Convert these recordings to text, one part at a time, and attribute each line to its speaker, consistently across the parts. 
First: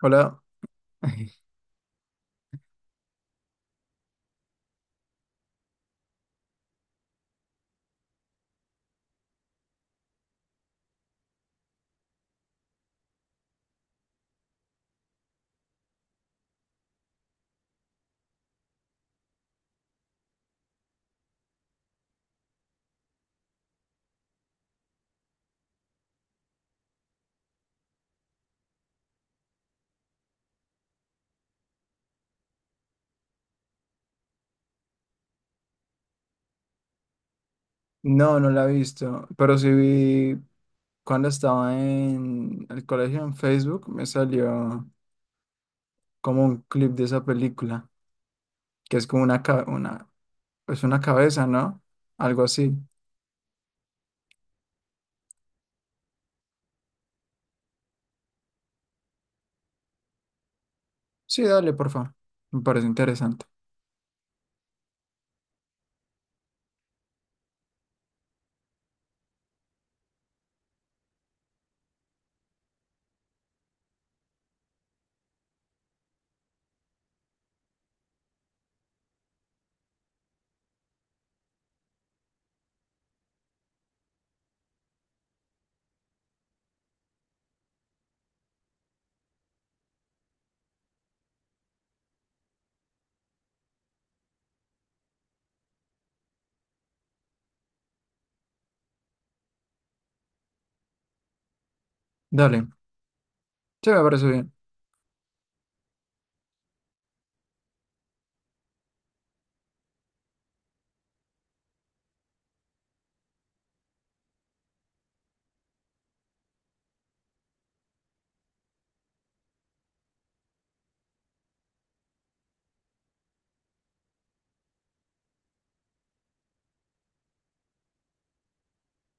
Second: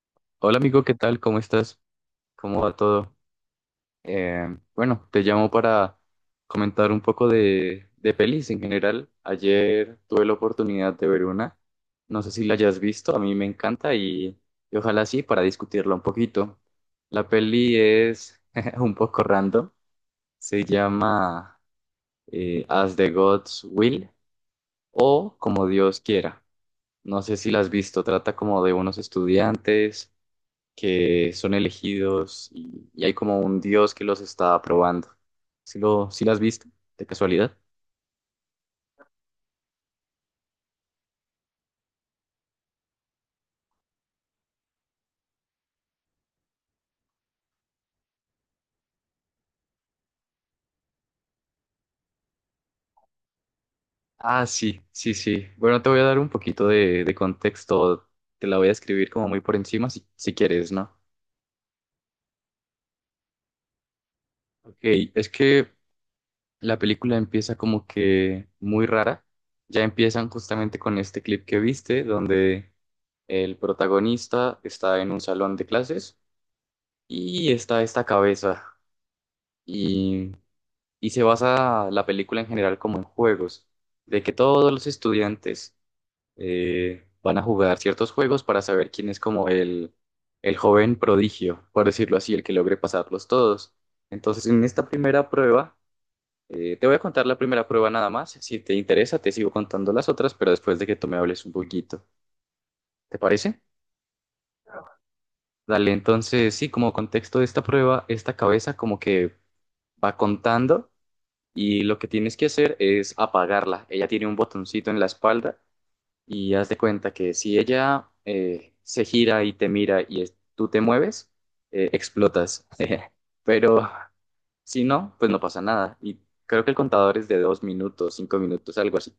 Speaker 1: Hola.
Speaker 2: Hola amigo, ¿qué tal? ¿Cómo estás? ¿Cómo va todo? Eh, bueno, te llamo para comentar un poco de pelis en general. Ayer tuve la oportunidad de ver una, no sé si la hayas visto, a mí me encanta y ojalá sí para discutirla un poquito. La peli es un poco random, se llama As the Gods Will o Como Dios Quiera. No sé si la has visto, trata como de unos estudiantes que son elegidos y hay como un dios que los está probando. ¿Sí las has visto? ¿De casualidad?
Speaker 1: No, no la he visto, pero sí vi cuando estaba en el colegio en Facebook, me salió como un clip de esa película, que es como una, pues una cabeza, ¿no? Algo así.
Speaker 2: Ah, sí, sí, sí. Bueno, te voy a dar un poquito de contexto. Te la voy a escribir como muy por encima si quieres, ¿no?
Speaker 1: Sí, dale, por favor. Me parece interesante.
Speaker 2: Ok, es que la película empieza como que muy rara. Ya empiezan justamente con este clip que viste, donde el protagonista está en un salón de clases y está esta cabeza. Y y se basa la película en general como en juegos, de que todos los estudiantes van a jugar ciertos juegos para saber quién es como el joven prodigio, por decirlo así, el que logre pasarlos todos. Entonces, en esta primera prueba, te voy a contar la primera prueba nada más. Si te interesa, te sigo contando las otras, pero después de que tú me hables un poquito.
Speaker 1: Dale.
Speaker 2: ¿Te parece?
Speaker 1: Sí, me parece bien.
Speaker 2: Dale, entonces, sí, como contexto de esta prueba, esta cabeza como que va contando y lo que tienes que hacer es apagarla. Ella tiene un botoncito en la espalda y haz de cuenta que si ella se gira y te mira y tú te mueves, explotas. Pero si no, pues no pasa nada. Y creo que el contador es de dos minutos, cinco minutos, algo así.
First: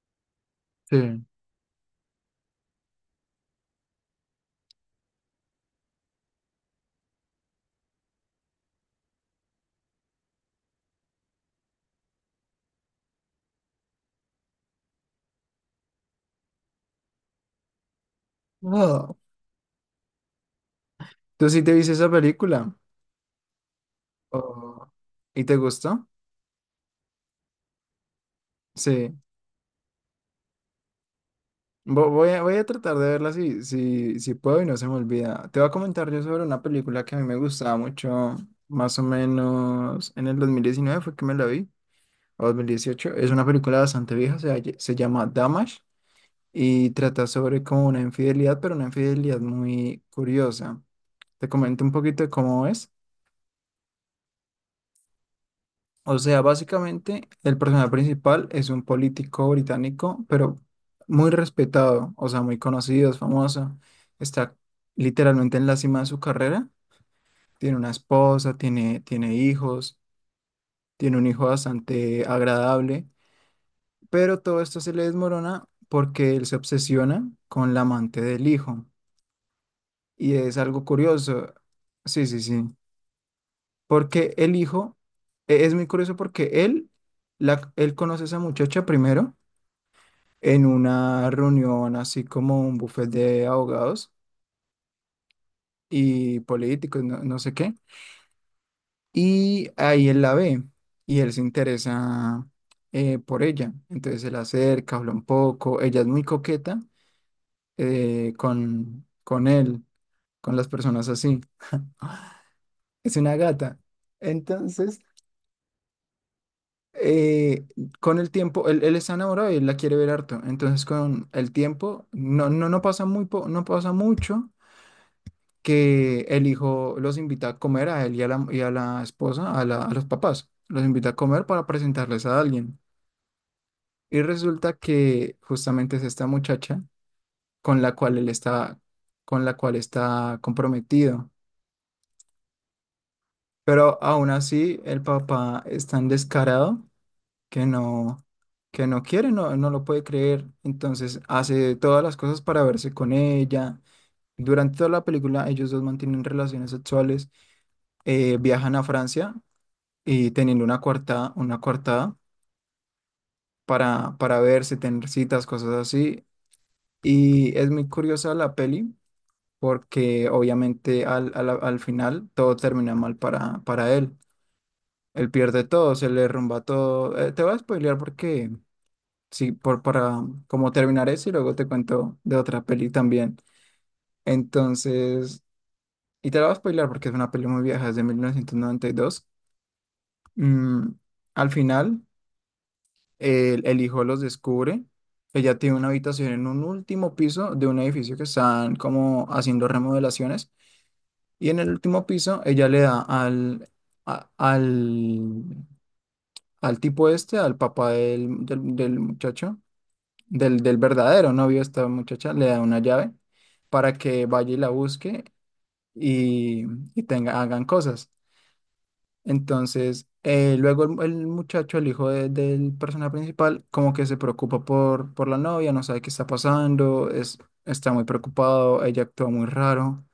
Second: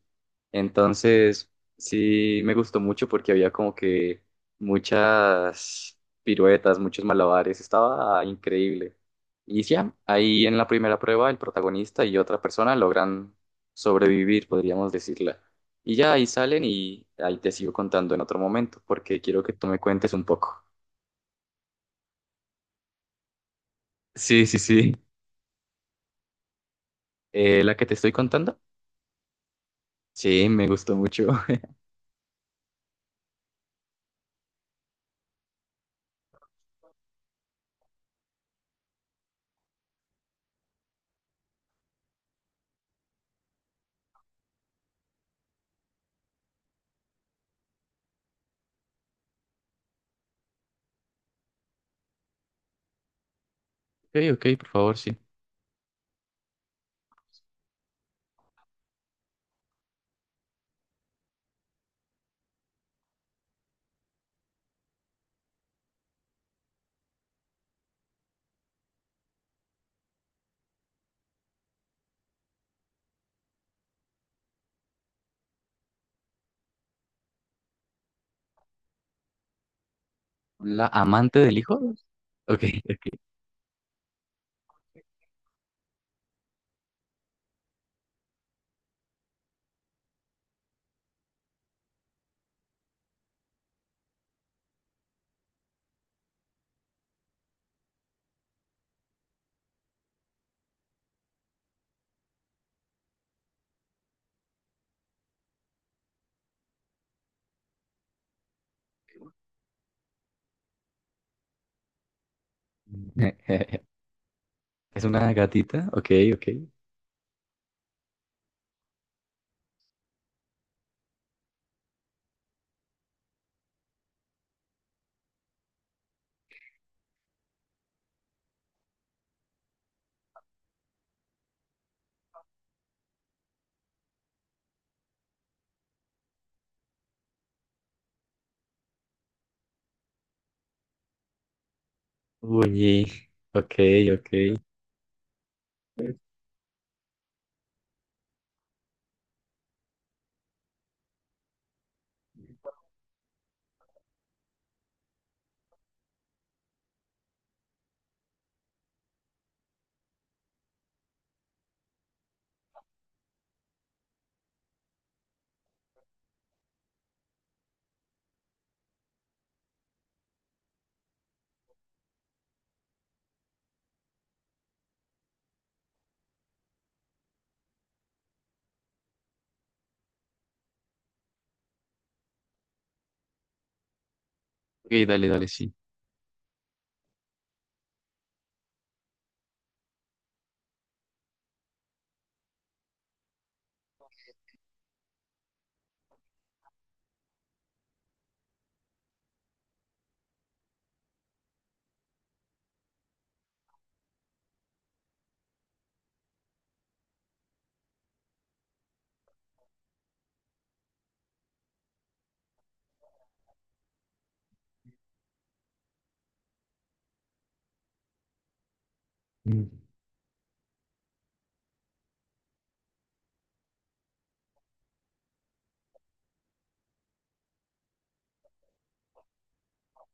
Speaker 1: Sí.
Speaker 2: Entonces, sí me gustó mucho porque había como que muchas piruetas, muchos malabares, estaba increíble. Y ya, ahí en la primera prueba el protagonista y otra persona logran sobrevivir, podríamos decirla. Y ya ahí salen y ahí te sigo contando en otro momento
Speaker 1: Wow.
Speaker 2: porque quiero que tú me cuentes un poco.
Speaker 1: ¿Tú sí te viste esa película?
Speaker 2: Sí, sí,
Speaker 1: Oh,
Speaker 2: sí.
Speaker 1: ¿y te gustó?
Speaker 2: ¿La que te estoy contando?
Speaker 1: Sí.
Speaker 2: Sí, me gustó mucho.
Speaker 1: Voy a tratar de verla si puedo y no se me olvida. Te voy a comentar yo sobre una película que a mí me gustaba mucho, más o menos en el 2019 fue que me la vi, o 2018. Es una película bastante vieja, se llama Damage y trata sobre como una infidelidad, pero una infidelidad muy curiosa. Te comento un poquito de cómo es.
Speaker 2: Ok, ok, por favor, sí.
Speaker 1: O sea, básicamente el personaje principal es un político británico, pero muy respetado, o sea, muy conocido, es famoso. Está literalmente en la cima de su carrera. Tiene una esposa, tiene hijos, tiene un hijo bastante agradable, pero todo esto se le desmorona porque él se obsesiona con la amante del hijo. Y es algo
Speaker 2: ¿La amante
Speaker 1: curioso.
Speaker 2: del hijo?
Speaker 1: Sí, sí,
Speaker 2: Ok,
Speaker 1: sí.
Speaker 2: ok.
Speaker 1: Porque el hijo, es muy curioso porque él conoce a esa muchacha primero en una reunión así como un buffet de abogados y políticos, no, no sé qué. Y ahí él la ve y él se interesa por ella. Entonces se la acerca, habla un poco. Ella es muy coqueta, con él, con las personas así. Ah, es una gata. Entonces,
Speaker 2: ¿Es una gatita? Ok, ok.
Speaker 1: eh, con el tiempo, él está enamorado y él la quiere ver harto. Entonces, con el tiempo, no pasa mucho que el hijo los invita a comer a él y a la esposa, a los papás. Los invita a comer para presentarles a alguien. Y resulta que justamente es esta muchacha con la cual él está, con la cual está comprometido.
Speaker 2: Uy, ok,
Speaker 1: Pero aún
Speaker 2: ok.
Speaker 1: así, el papá es tan descarado que no quiere, no lo puede creer. Entonces hace todas las cosas para verse con ella. Durante toda la película, ellos dos mantienen relaciones sexuales, viajan a Francia y teniendo una coartada para verse, tener citas, cosas así. Y es muy curiosa la peli porque obviamente al final todo termina mal para él. Él pierde todo, se le derrumba todo. Te voy a spoilear porque sí, para como terminar eso y luego te cuento de otra peli también.
Speaker 2: Ok, dale,
Speaker 1: Entonces,
Speaker 2: dale, sí.
Speaker 1: y te la voy a spoilear porque es una peli muy vieja, es de 1992. Mm, al final, el hijo los descubre. Ella tiene una habitación en un último piso de un edificio que están como haciendo remodelaciones. Y en el último piso, ella le da a- al, al tipo este, al papá del muchacho, del verdadero novio de esta muchacha, le da una llave para que vaya y la busque y, y, hagan cosas.
Speaker 2: Mm.
Speaker 1: Entonces, luego el muchacho, el hijo del personaje principal, como que se preocupa por la novia, no sabe qué está pasando, está muy preocupado, ella actúa muy raro.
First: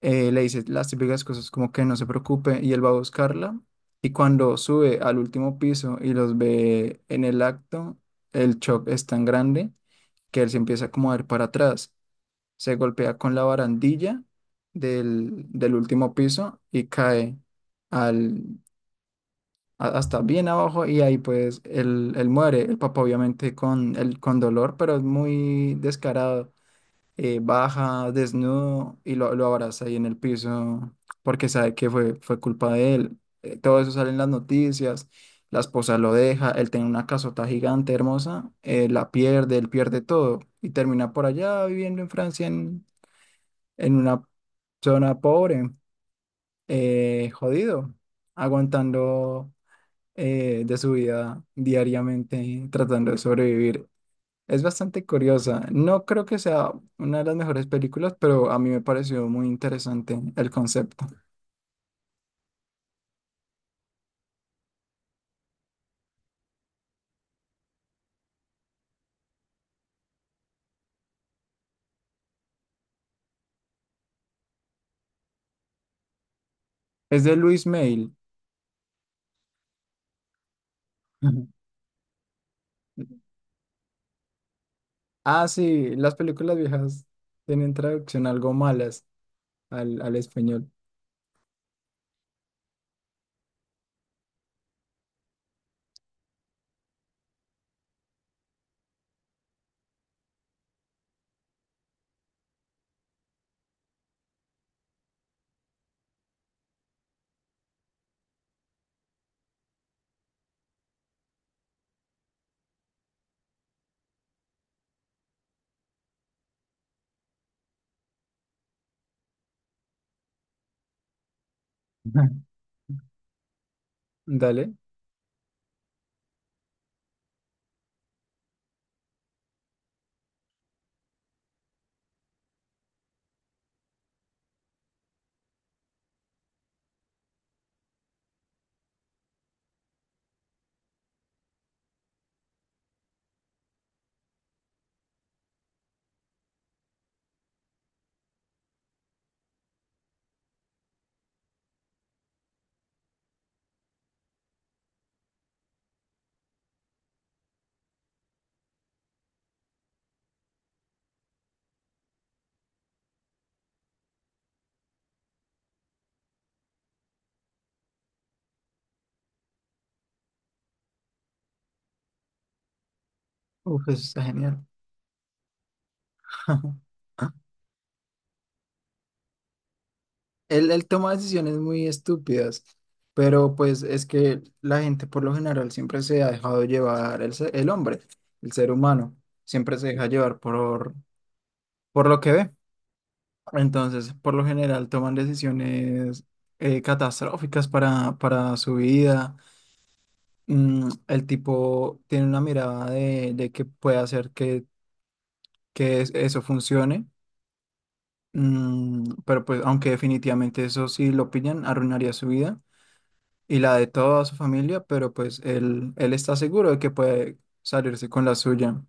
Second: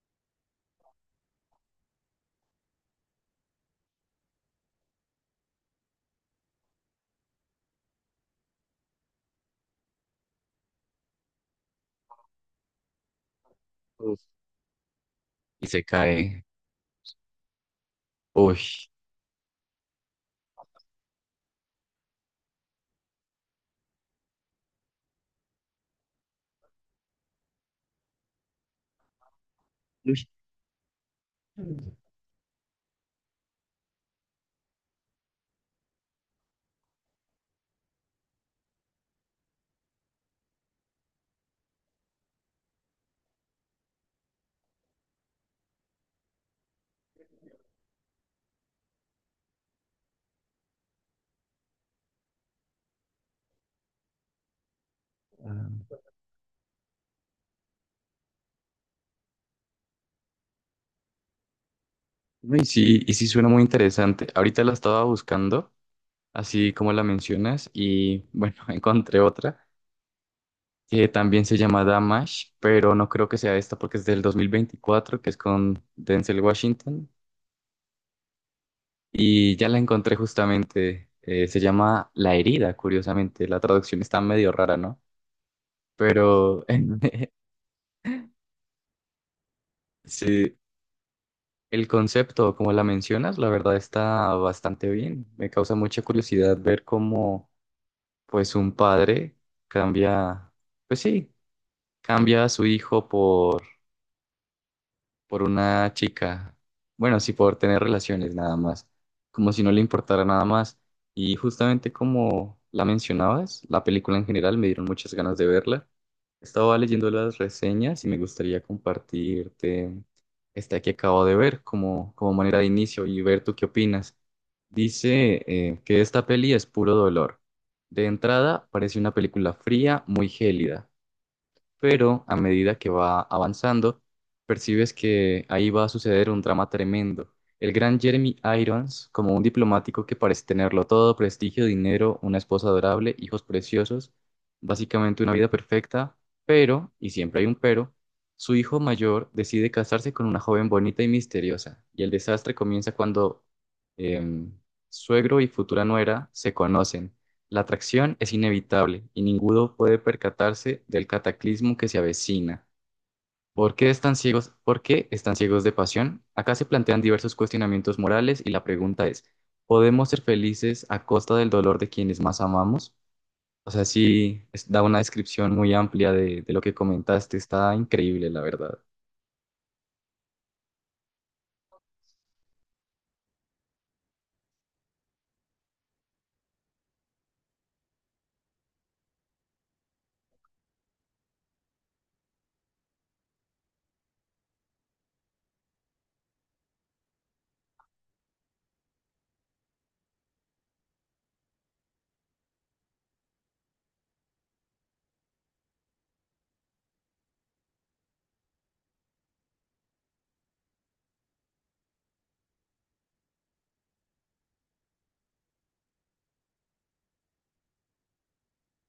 Speaker 1: Le dice las típicas cosas como que no se preocupe, y él va a buscarla, y cuando sube al último piso y los ve en el acto, el shock es tan grande que él se empieza como a ir para atrás, se golpea con la
Speaker 2: Uf.
Speaker 1: barandilla del,
Speaker 2: Y
Speaker 1: del
Speaker 2: se
Speaker 1: último
Speaker 2: cae.
Speaker 1: piso y cae
Speaker 2: Uy.
Speaker 1: hasta bien abajo, y ahí pues él muere. El papá obviamente con dolor, pero es muy descarado, baja desnudo y lo abraza ahí en el
Speaker 2: Uy.
Speaker 1: piso porque sabe que fue culpa de él. Todo eso sale en las noticias, la esposa lo deja, él tiene una casota gigante, hermosa, la pierde, él pierde todo y termina por allá viviendo en Francia, en una zona pobre, jodido, aguantando, de su vida diariamente tratando de sobrevivir. Es bastante curiosa.
Speaker 2: Ah,
Speaker 1: No creo que sea una de las mejores películas, pero a mí me pareció muy interesante el concepto.
Speaker 2: no. Y sí suena muy interesante. Ahorita la estaba buscando, así como la mencionas, y bueno, encontré otra que también se llama Damash, pero no creo que sea esta porque es del 2024, que es con Denzel Washington.
Speaker 1: Es de Luis Mail.
Speaker 2: Y ya la encontré justamente.
Speaker 1: Ujú.
Speaker 2: Se llama La herida, curiosamente. La traducción está medio rara, ¿no?
Speaker 1: Ah, sí, las películas
Speaker 2: Pero
Speaker 1: viejas tienen traducción algo malas al
Speaker 2: sí,
Speaker 1: español.
Speaker 2: el concepto, como la mencionas, la verdad está bastante bien. Me causa mucha curiosidad ver cómo, pues, un padre cambia, pues sí, cambia a su hijo por una chica. Bueno, sí, por tener relaciones nada más, como si no le importara nada más. Y justamente como la mencionabas, la película en general me dieron muchas ganas de verla. Estaba leyendo las reseñas y me gustaría compartirte esta que acabo de ver como, como manera de inicio y ver tú qué opinas.
Speaker 1: Dale.
Speaker 2: Dice que esta peli es puro dolor. De entrada, parece una película fría, muy gélida, pero a medida que va avanzando, percibes que ahí va a suceder un drama tremendo. El gran Jeremy Irons, como un diplomático que parece tenerlo todo, prestigio, dinero, una esposa adorable, hijos preciosos, básicamente una vida perfecta, pero, y siempre hay un pero, su hijo mayor decide casarse con una joven bonita y misteriosa, y el desastre comienza cuando em, suegro y futura nuera se conocen. La atracción es inevitable y ninguno puede percatarse del cataclismo que se avecina. ¿Por qué están ciegos? ¿Por qué están ciegos de pasión? Acá se plantean diversos cuestionamientos morales y la pregunta es, ¿podemos ser felices a costa del dolor de quienes más amamos? O sea,
Speaker 1: Uf, eso está
Speaker 2: sí,
Speaker 1: genial.
Speaker 2: es- da una descripción muy amplia de lo que comentaste. Está increíble, la verdad.
Speaker 1: Él toma decisiones muy estúpidas, pero pues es que la gente por lo general siempre se ha dejado llevar, el hombre, el ser humano, siempre se deja llevar por lo que ve. Entonces, por lo general toman decisiones, catastróficas para su vida. El tipo tiene una mirada de que puede hacer que eso funcione. Pero pues aunque definitivamente eso sí lo pillan, arruinaría su vida y la de toda su familia, pero pues él está seguro de que puede salirse con la suya.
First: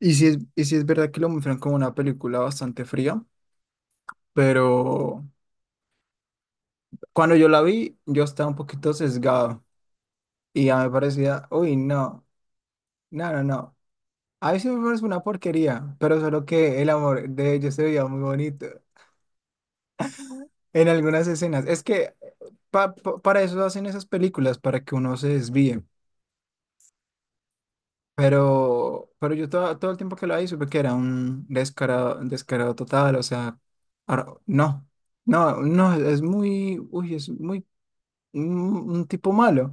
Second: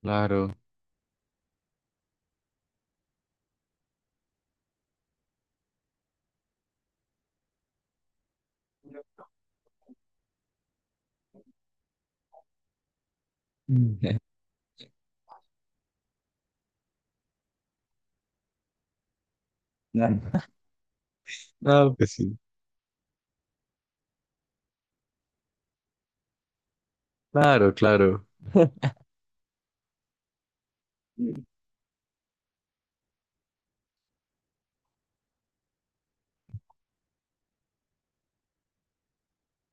Speaker 1: Y sí es,
Speaker 2: Claro.
Speaker 1: y sí es verdad que lo muestran como una película bastante fría, pero cuando yo la vi, yo estaba un poquito sesgado y ya me parecía, uy, no, no, no, no.
Speaker 2: Mm.
Speaker 1: A mí sí me parece una porquería, pero solo que el amor de ellos se veía muy bonito en algunas escenas. Es
Speaker 2: No, pues
Speaker 1: que
Speaker 2: sí.
Speaker 1: para eso hacen esas películas, para que uno se desvíe.
Speaker 2: Claro, claro.
Speaker 1: Pero yo todo el tiempo que lo ahí supe que era un descarado, descarado total, o sea, no, no, no, es muy, uy, es muy, un tipo malo,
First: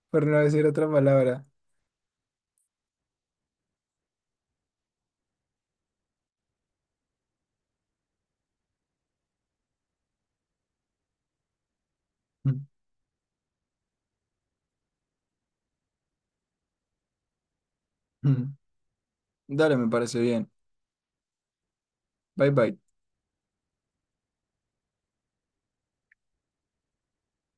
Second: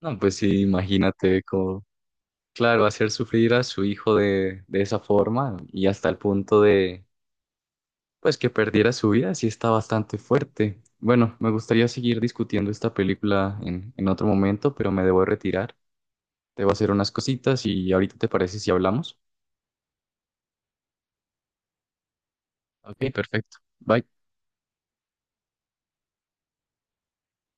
Speaker 2: No,
Speaker 1: por
Speaker 2: pues
Speaker 1: no
Speaker 2: sí,
Speaker 1: decir otra
Speaker 2: imagínate
Speaker 1: palabra.
Speaker 2: cómo. Claro, hacer sufrir a su hijo de esa forma y hasta el punto de, pues, que perdiera su vida, sí está bastante fuerte. Bueno, me gustaría seguir discutiendo esta película en otro momento, pero me debo retirar. Debo hacer unas cositas y ahorita te
Speaker 1: Ujú.
Speaker 2: parece si hablamos.
Speaker 1: Dale, me parece bien. Bye bye.
Speaker 2: Ok, perfecto. Bye.